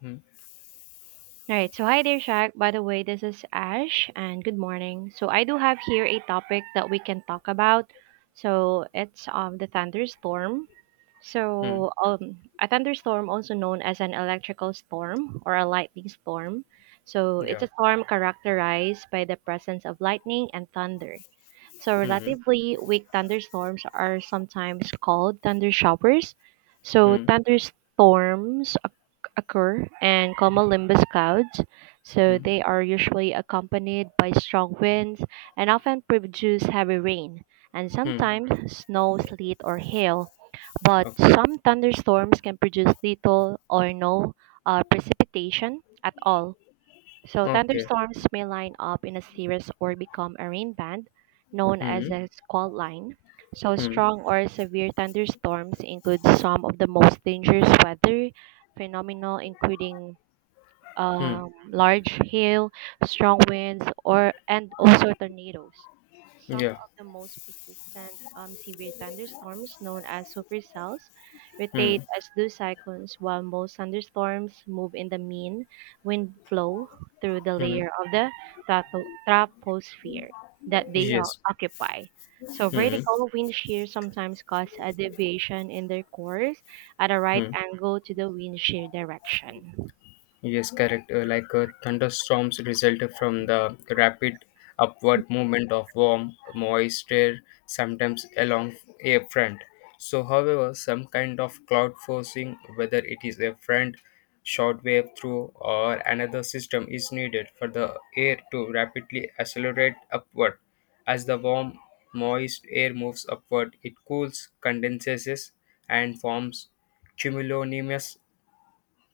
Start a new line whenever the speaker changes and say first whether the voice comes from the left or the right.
left: Hmm.
right: All right. So, hi there, Shaq. By the way, this is Ash, and good morning. So, I do have here a topic that we can talk about. So it's the thunderstorm.
left: Hmm.
right: So, a thunderstorm, also known as an electrical storm or a lightning storm. So, it's
left: Yeah.
right: a storm characterized by the presence of lightning and thunder. So
left: Hmm.
right: relatively weak thunderstorms are sometimes called thunder showers. So
left: Hmm.
right: thunderstorms occur and cumulonimbus clouds. So
left: Hmm.
right: they are usually accompanied by strong winds and often produce heavy rain and
left: Hmm.
right: sometimes snow, sleet, or hail. But
left: Okay.
right: some thunderstorms can produce little or no precipitation at all. So
left: Okay.
right: thunderstorms may line up in a series or become a rain band, known
left: Hmm.
right: as a squall line. So
left: Hmm.
right: strong or severe thunderstorms include some of the most dangerous weather phenomena, including
left: Hmm.
right: large hail, strong winds, or and also tornadoes. Some
left: Yeah.
right: of the most persistent severe thunderstorms, known as supercells,
left: Hmm.
right: rotate as do cyclones, while most thunderstorms move in the mean wind flow through the
left: Hmm.
right: layer of the troposphere that they
left: Yes.
right: occupy. So
left: Hmm.
right: vertical wind shear sometimes cause a deviation in their course at a right
left: Hmm.
right: angle to the wind shear direction.
left: Yes, correct. Thunderstorms result from the rapid upward movement of warm, moist air, sometimes along a front. So, however, some kind of cloud forcing, whether it is a front, short wave through, or another system, is needed for the air to rapidly accelerate upward. As the warm, moist air moves upward, it cools, condenses, and forms cumulonimbus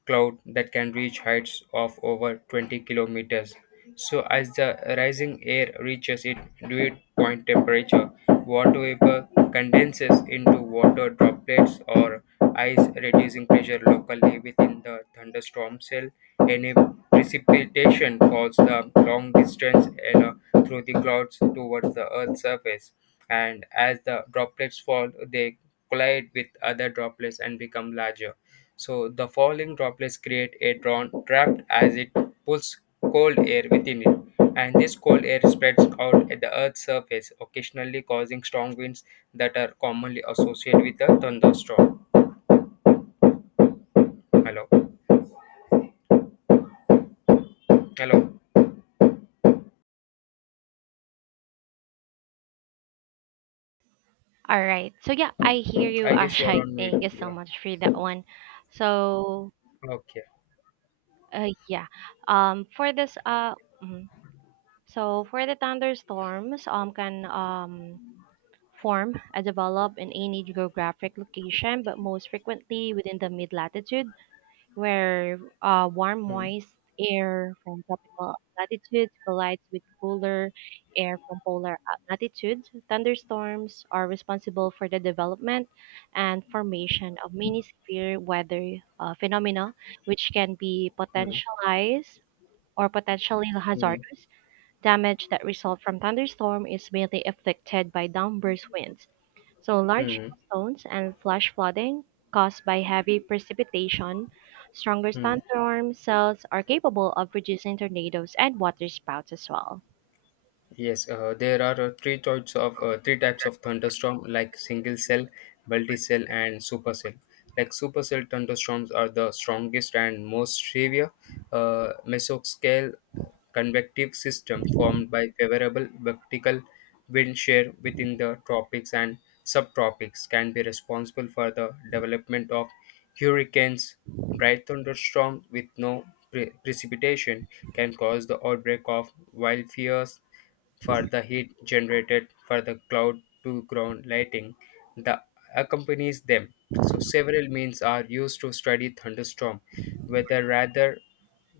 left: cloud that can reach heights of over 20 kilometers. So, as the rising air reaches its dew point temperature, water vapor condenses into water droplets or ice, reducing pressure locally within the thunderstorm cell. Any precipitation falls the long distance, through the clouds towards the Earth's surface, and as the droplets fall, they collide with other droplets and become larger so the falling droplets create a drawn draft as it pulls cold air within it, and this cold air spreads out at the Earth's surface, occasionally causing strong winds that are commonly associated with a thunderstorm. Hello, hello.
right: All right. So yeah, I hear you,
left: I guess you're
right: Ashai.
left: on mute.
right: Thank you so
left: Yeah.
right: much for that one. So
left: Okay.
right: yeah, for this mhm. so for the thunderstorms, can form and develop in any geographic location, but most frequently within the mid latitude where warm,
left: Hmm.
right: moist air from tropical latitudes collides with cooler air from polar latitudes. Thunderstorms are responsible for the development and formation of many severe weather phenomena, which can be
left: Hmm.
right: potentialized or potentially
left: Hmm.
right: hazardous. Damage that result from thunderstorm is mainly affected by downburst winds, so large
left: Hmm.
right: hailstones and flash flooding caused by heavy precipitation. Stronger
left: Hmm.
right: thunderstorm cells are capable of producing tornadoes and water spouts as well.
left: Yes, there are three types of thunderstorm, like single cell, multi cell, and supercell. Like supercell thunderstorms are the strongest and most severe mesoscale convective system formed by favorable vertical wind shear within the tropics and subtropics can be responsible for the development of hurricanes. Dry thunderstorms with no precipitation can cause the outbreak of wildfires for the heat generated for the cloud to ground lighting that accompanies them. So several means are used to study thunderstorm, weather rather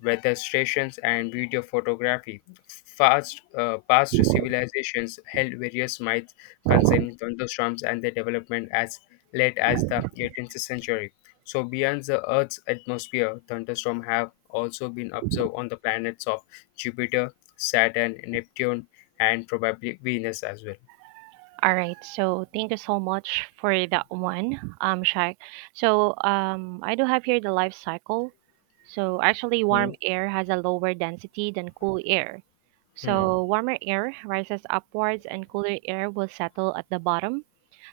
left: weather stations and video photography. Past civilizations held various myths concerning thunderstorms and their development as late as the 18th century. So, beyond the Earth's atmosphere, thunderstorms have also been observed on the planets of Jupiter, Saturn, Neptune, and probably Venus as well.
right: All right, so thank you so much for that one, Shaq. So I do have here the life cycle. So actually, warm
left: Hmm.
right: air has a lower density than cool air. So
left: Hmm.
right: warmer air rises upwards, and cooler air will settle at the bottom.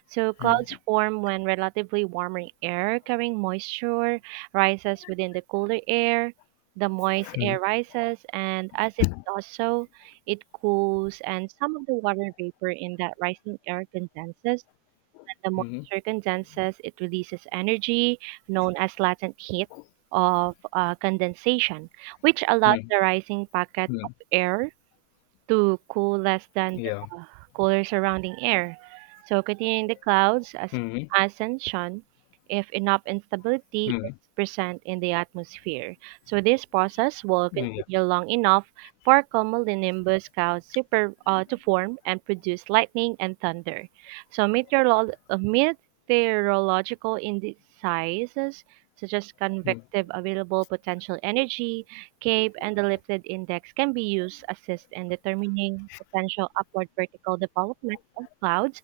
right: So clouds
left: Hmm.
right: form when relatively warmer air carrying moisture rises within the cooler air. The moist
left: Hmm.
right: air rises, and as it does so, it cools, and some of the water vapor in that rising air condenses. And the
left: Hmm.
right: moisture condenses, it releases energy known as latent heat of condensation, which allows
left: Hmm.
right: the rising packet of
left: Hmm.
right: air to cool less than
left: Yeah.
right: cooler surrounding air, so continuing the clouds as
left: Hmm.
right: ascension if enough instability
left: Hmm.
right: is present in the atmosphere. So this process will
left: Yeah.
right: continue long enough for cumulonimbus clouds to form and produce lightning and thunder. So meteorological indices such as
left: Hmm.
right: convective available potential energy, cape, and the lifted index can be used assist in determining potential upward vertical development of clouds.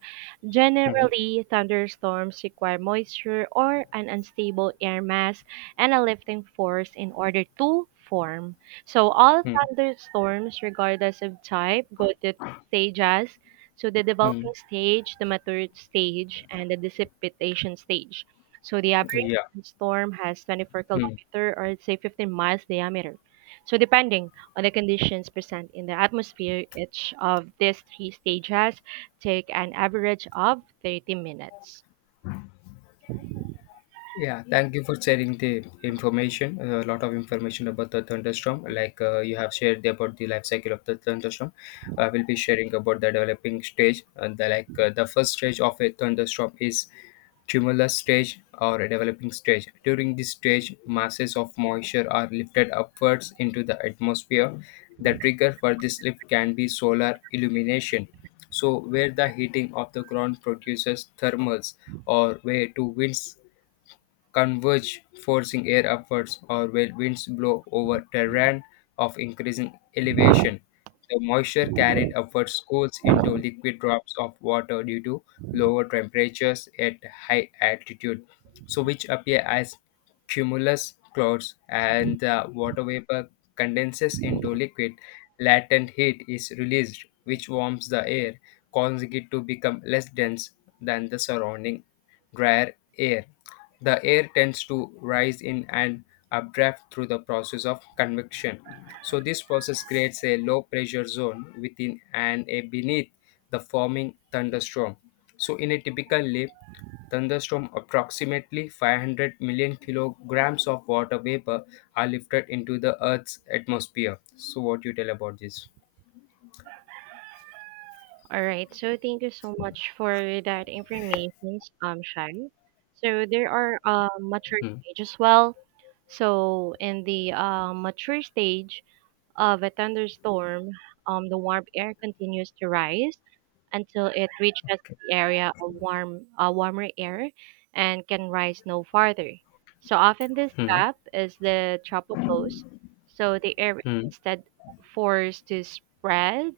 left: Hmm.
right: Generally, thunderstorms require moisture or an unstable air mass and a lifting force in order to form. So, all
left: Hmm.
right: thunderstorms, regardless of type, go to three stages. So, the
left: Hmm.
right: developing stage, the mature stage, and the dissipation stage. So, the average
left: Yeah.
right: storm has 24 kilometer or say 15 miles diameter. So, depending on the conditions present in the atmosphere, each of these three stages take an average of 30 minutes.
left: Yeah, thank you for sharing the information. A lot of information about the thunderstorm, you have shared about the life cycle of the thunderstorm. I will be sharing about the developing stage. And the first stage of a thunderstorm is tumulus stage or a developing stage. During this stage, masses of moisture are lifted upwards into the atmosphere. The trigger for this lift can be solar illumination. So, where the heating of the ground produces thermals, or where two winds converge, forcing air upwards, or when winds blow over terrain of increasing elevation. The moisture carried upwards cools into liquid drops of water due to lower temperatures at high altitude, so which appear as cumulus clouds, and the water vapor condenses into liquid. Latent heat is released, which warms the air, causing it to become less dense than the surrounding drier air. The air tends to rise in an updraft through the process of convection. So this process creates a low pressure zone within and a beneath the forming thunderstorm. So in a typical leaf, thunderstorm approximately 500 million kilograms of water vapor are lifted into the earth's atmosphere. So what do you tell about this?
right: All right, so thank you so much for that information, Shai. So there are mature stage as well. So in the mature stage of a thunderstorm, the warm air continues to rise until it reaches the area of warmer air and can rise no farther. So often this
left: Hmm.
right: gap is the tropopause, so the air is
left: Hmm.
right: instead forced to spread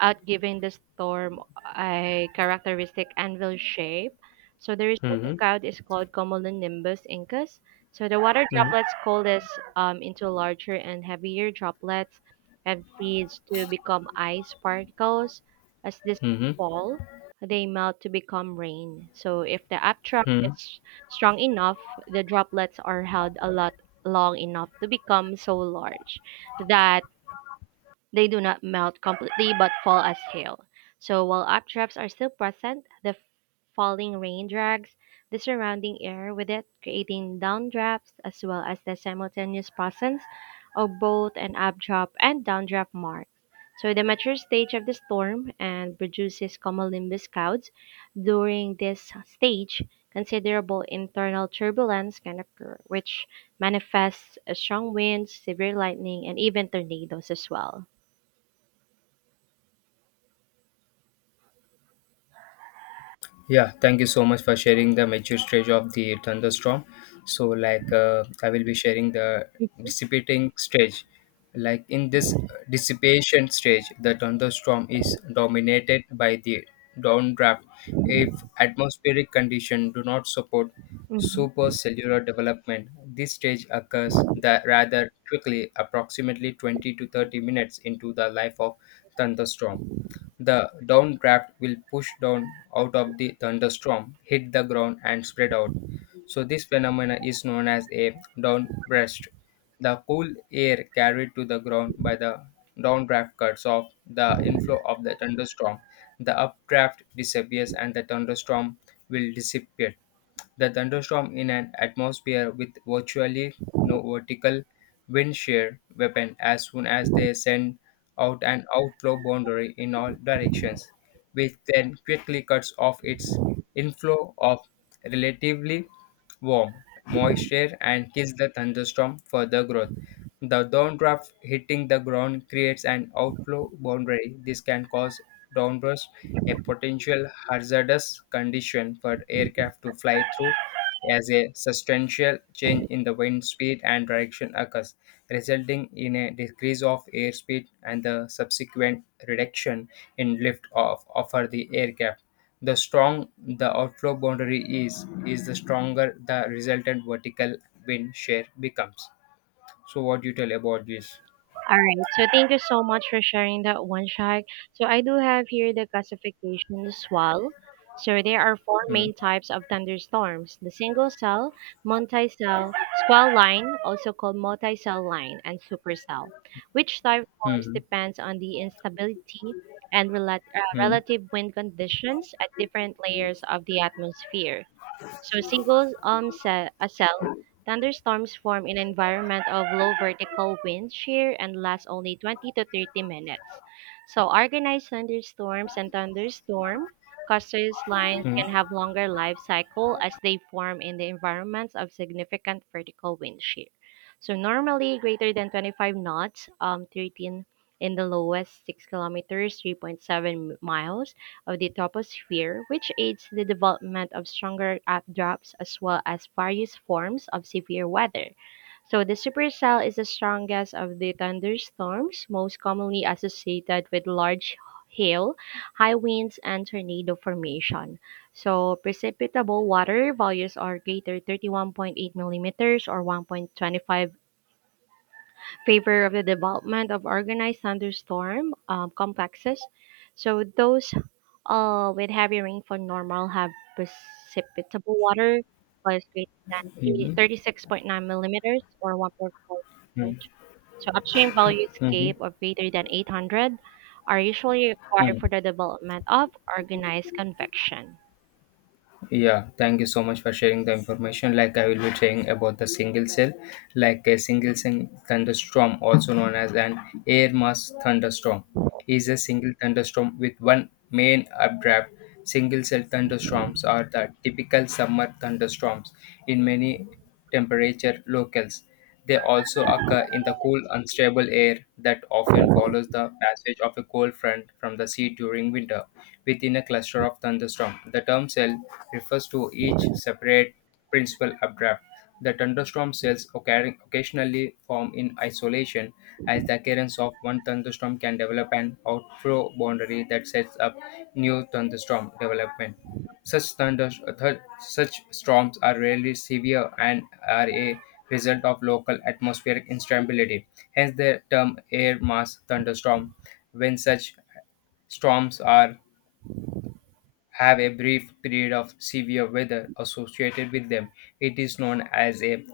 right: outgiving the storm a characteristic anvil shape. So the resulting
left: Hmm.
right: cloud is called cumulonimbus incus. So the water
left: Hmm.
right: droplets coalesce into larger and heavier droplets and freeze to become ice particles. As this
left: Hmm. Hmm.
right: fall, they melt to become rain. So if the updraft
left: Hmm.
right: is strong enough, the droplets are held a lot long enough to become so large that they do not melt completely but fall as hail. So while updrafts are still present, the falling rain drags the surrounding air with it, creating downdrafts as well as the simultaneous presence of both an updraft and downdraft mark. So the mature stage of the storm and produces cumulonimbus clouds. During this stage, considerable internal turbulence can occur, which manifests as strong winds, severe lightning, and even tornadoes as well.
left: Yeah, thank you so much for sharing the mature stage of the thunderstorm. So, I will be sharing the dissipating stage. Like, in this dissipation stage, the thunderstorm is dominated by the downdraft. If atmospheric conditions do not support
right: Mhm.
left: supercellular development, this stage occurs that rather quickly, approximately 20 to 30 minutes into the life of thunderstorm. The downdraft will push down out of the thunderstorm, hit the ground, and spread out. So, this phenomena is known as a downburst. The cool air carried to the ground by the downdraft cuts off the inflow of the thunderstorm. The updraft disappears and the thunderstorm will disappear. The thunderstorm in an atmosphere with virtually no vertical wind shear weapon as soon as they send out an outflow boundary in all directions, which then quickly cuts off its inflow of relatively warm, moisture, and kiss the thunderstorm further growth. The downdraft hitting the ground creates an outflow boundary. This can cause downburst, a potential hazardous condition for aircraft to fly through as a substantial change in the wind speed and direction occurs, resulting in a decrease of airspeed and the subsequent reduction in lift off offer the aircraft. The strong the outflow boundary is the stronger the resultant vertical wind shear becomes. So what do you tell about this?
right: All right. So thank you so much for sharing that one, Shag. So I do have here the classification as well. So there are four
left: Hmm.
right: main types of thunderstorms: the single cell, multi-cell, squall line, also called multi-cell line, and supercell. Which type forms
left: Hmm.
right: depends on the instability and
left: Hmm.
right: relative wind conditions at different layers of the atmosphere. So a cell thunderstorms form in an environment of low vertical wind shear and last only 20 to 30 minutes. So organized thunderstorms and thunderstorm causes lines
left: Hmm.
right: can
left: Hmm.
right: have longer life cycle as they form in the environments of significant vertical wind shear. So normally greater than 25 knots, 13 in the lowest 6 kilometers, 3.7 miles of the troposphere, which aids the development of stronger updrafts as well as various forms of severe weather. So the supercell is the strongest of the thunderstorms, most commonly associated with large hail, high winds, and tornado formation. So precipitable water values are greater 31.8 millimeters or 1.25 favor of the development of organized thunderstorm complexes. So those with heavy rainfall, normal have precipitable water was greater than
left: Hmm.
right: 36.9 millimeters or 1.5
left: Hmm.
right: inch. So upstream value
left: Hmm. Hmm.
right: scape of greater than 800 are usually required
left: Hmm.
right: for the development of organized convection.
left: Yeah, thank you so much for sharing the information. Like I will be sharing about the single cell, like a single cell thunderstorm, also known as an air mass thunderstorm, is a single thunderstorm with one main updraft. Single cell thunderstorms are the typical summer thunderstorms in many temperature locales. They also occur in the cool, unstable air that often follows the passage of a cold front from the sea during winter within a cluster of thunderstorms. The term cell refers to each separate principal updraft. The thunderstorm cells occasionally form in isolation, as the occurrence of one thunderstorm can develop an outflow boundary that sets up new thunderstorm development. Such thunder, Such storms are rarely severe and are a result of local atmospheric instability. Hence the term air mass thunderstorm. When such storms are have a brief period of severe weather associated with them, it is known as a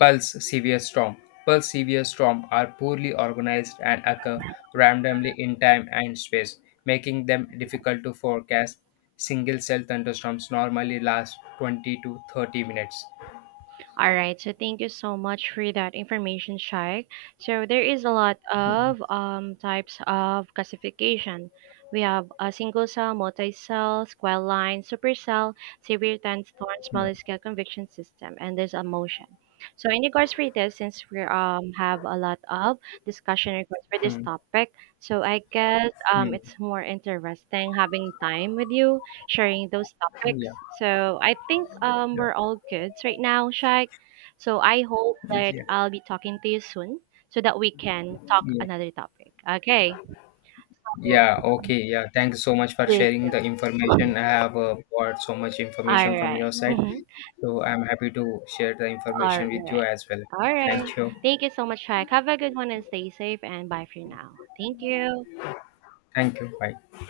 left: Pulse severe storm. Pulse severe storm are poorly organized and occur randomly in time and space, making them difficult to forecast. Single cell thunderstorms normally last 20 to 30 minutes.
right: All right, so thank you so much for that information, Shaikh. So there is a lot of types of classification. We have a single cell, multi-cell, square line, supercell, severe thorn, small scale convection system, and there's a motion. So in regards for this, since we have a lot of discussion in regards for this
left: Hmm.
right: topic, so I guess
left: Hmm.
right: it's more interesting having time with you sharing those
left: Yeah.
right: topics. So I think we're all good right now, Shaq. So I hope that
left: Yeah.
right: I'll be talking to you soon so that we can talk
left: Yeah.
right: another topic. Okay. So,
left: Yeah. Okay. Yeah. Thank you so much for
right: yes,
left: sharing
right: yeah.
left: the information. I have got so much
right: All
left: information from
right: right.
left: your side.
right: Mm-hmm.
left: So I'm happy to share the
right: All
left: information with you
right: right.
left: as well.
right: All right.
left: Thank you.
right: Thank you so much, Shaq. Have a good one and stay safe and bye for now. Thank you.
left: Thank you. Bye.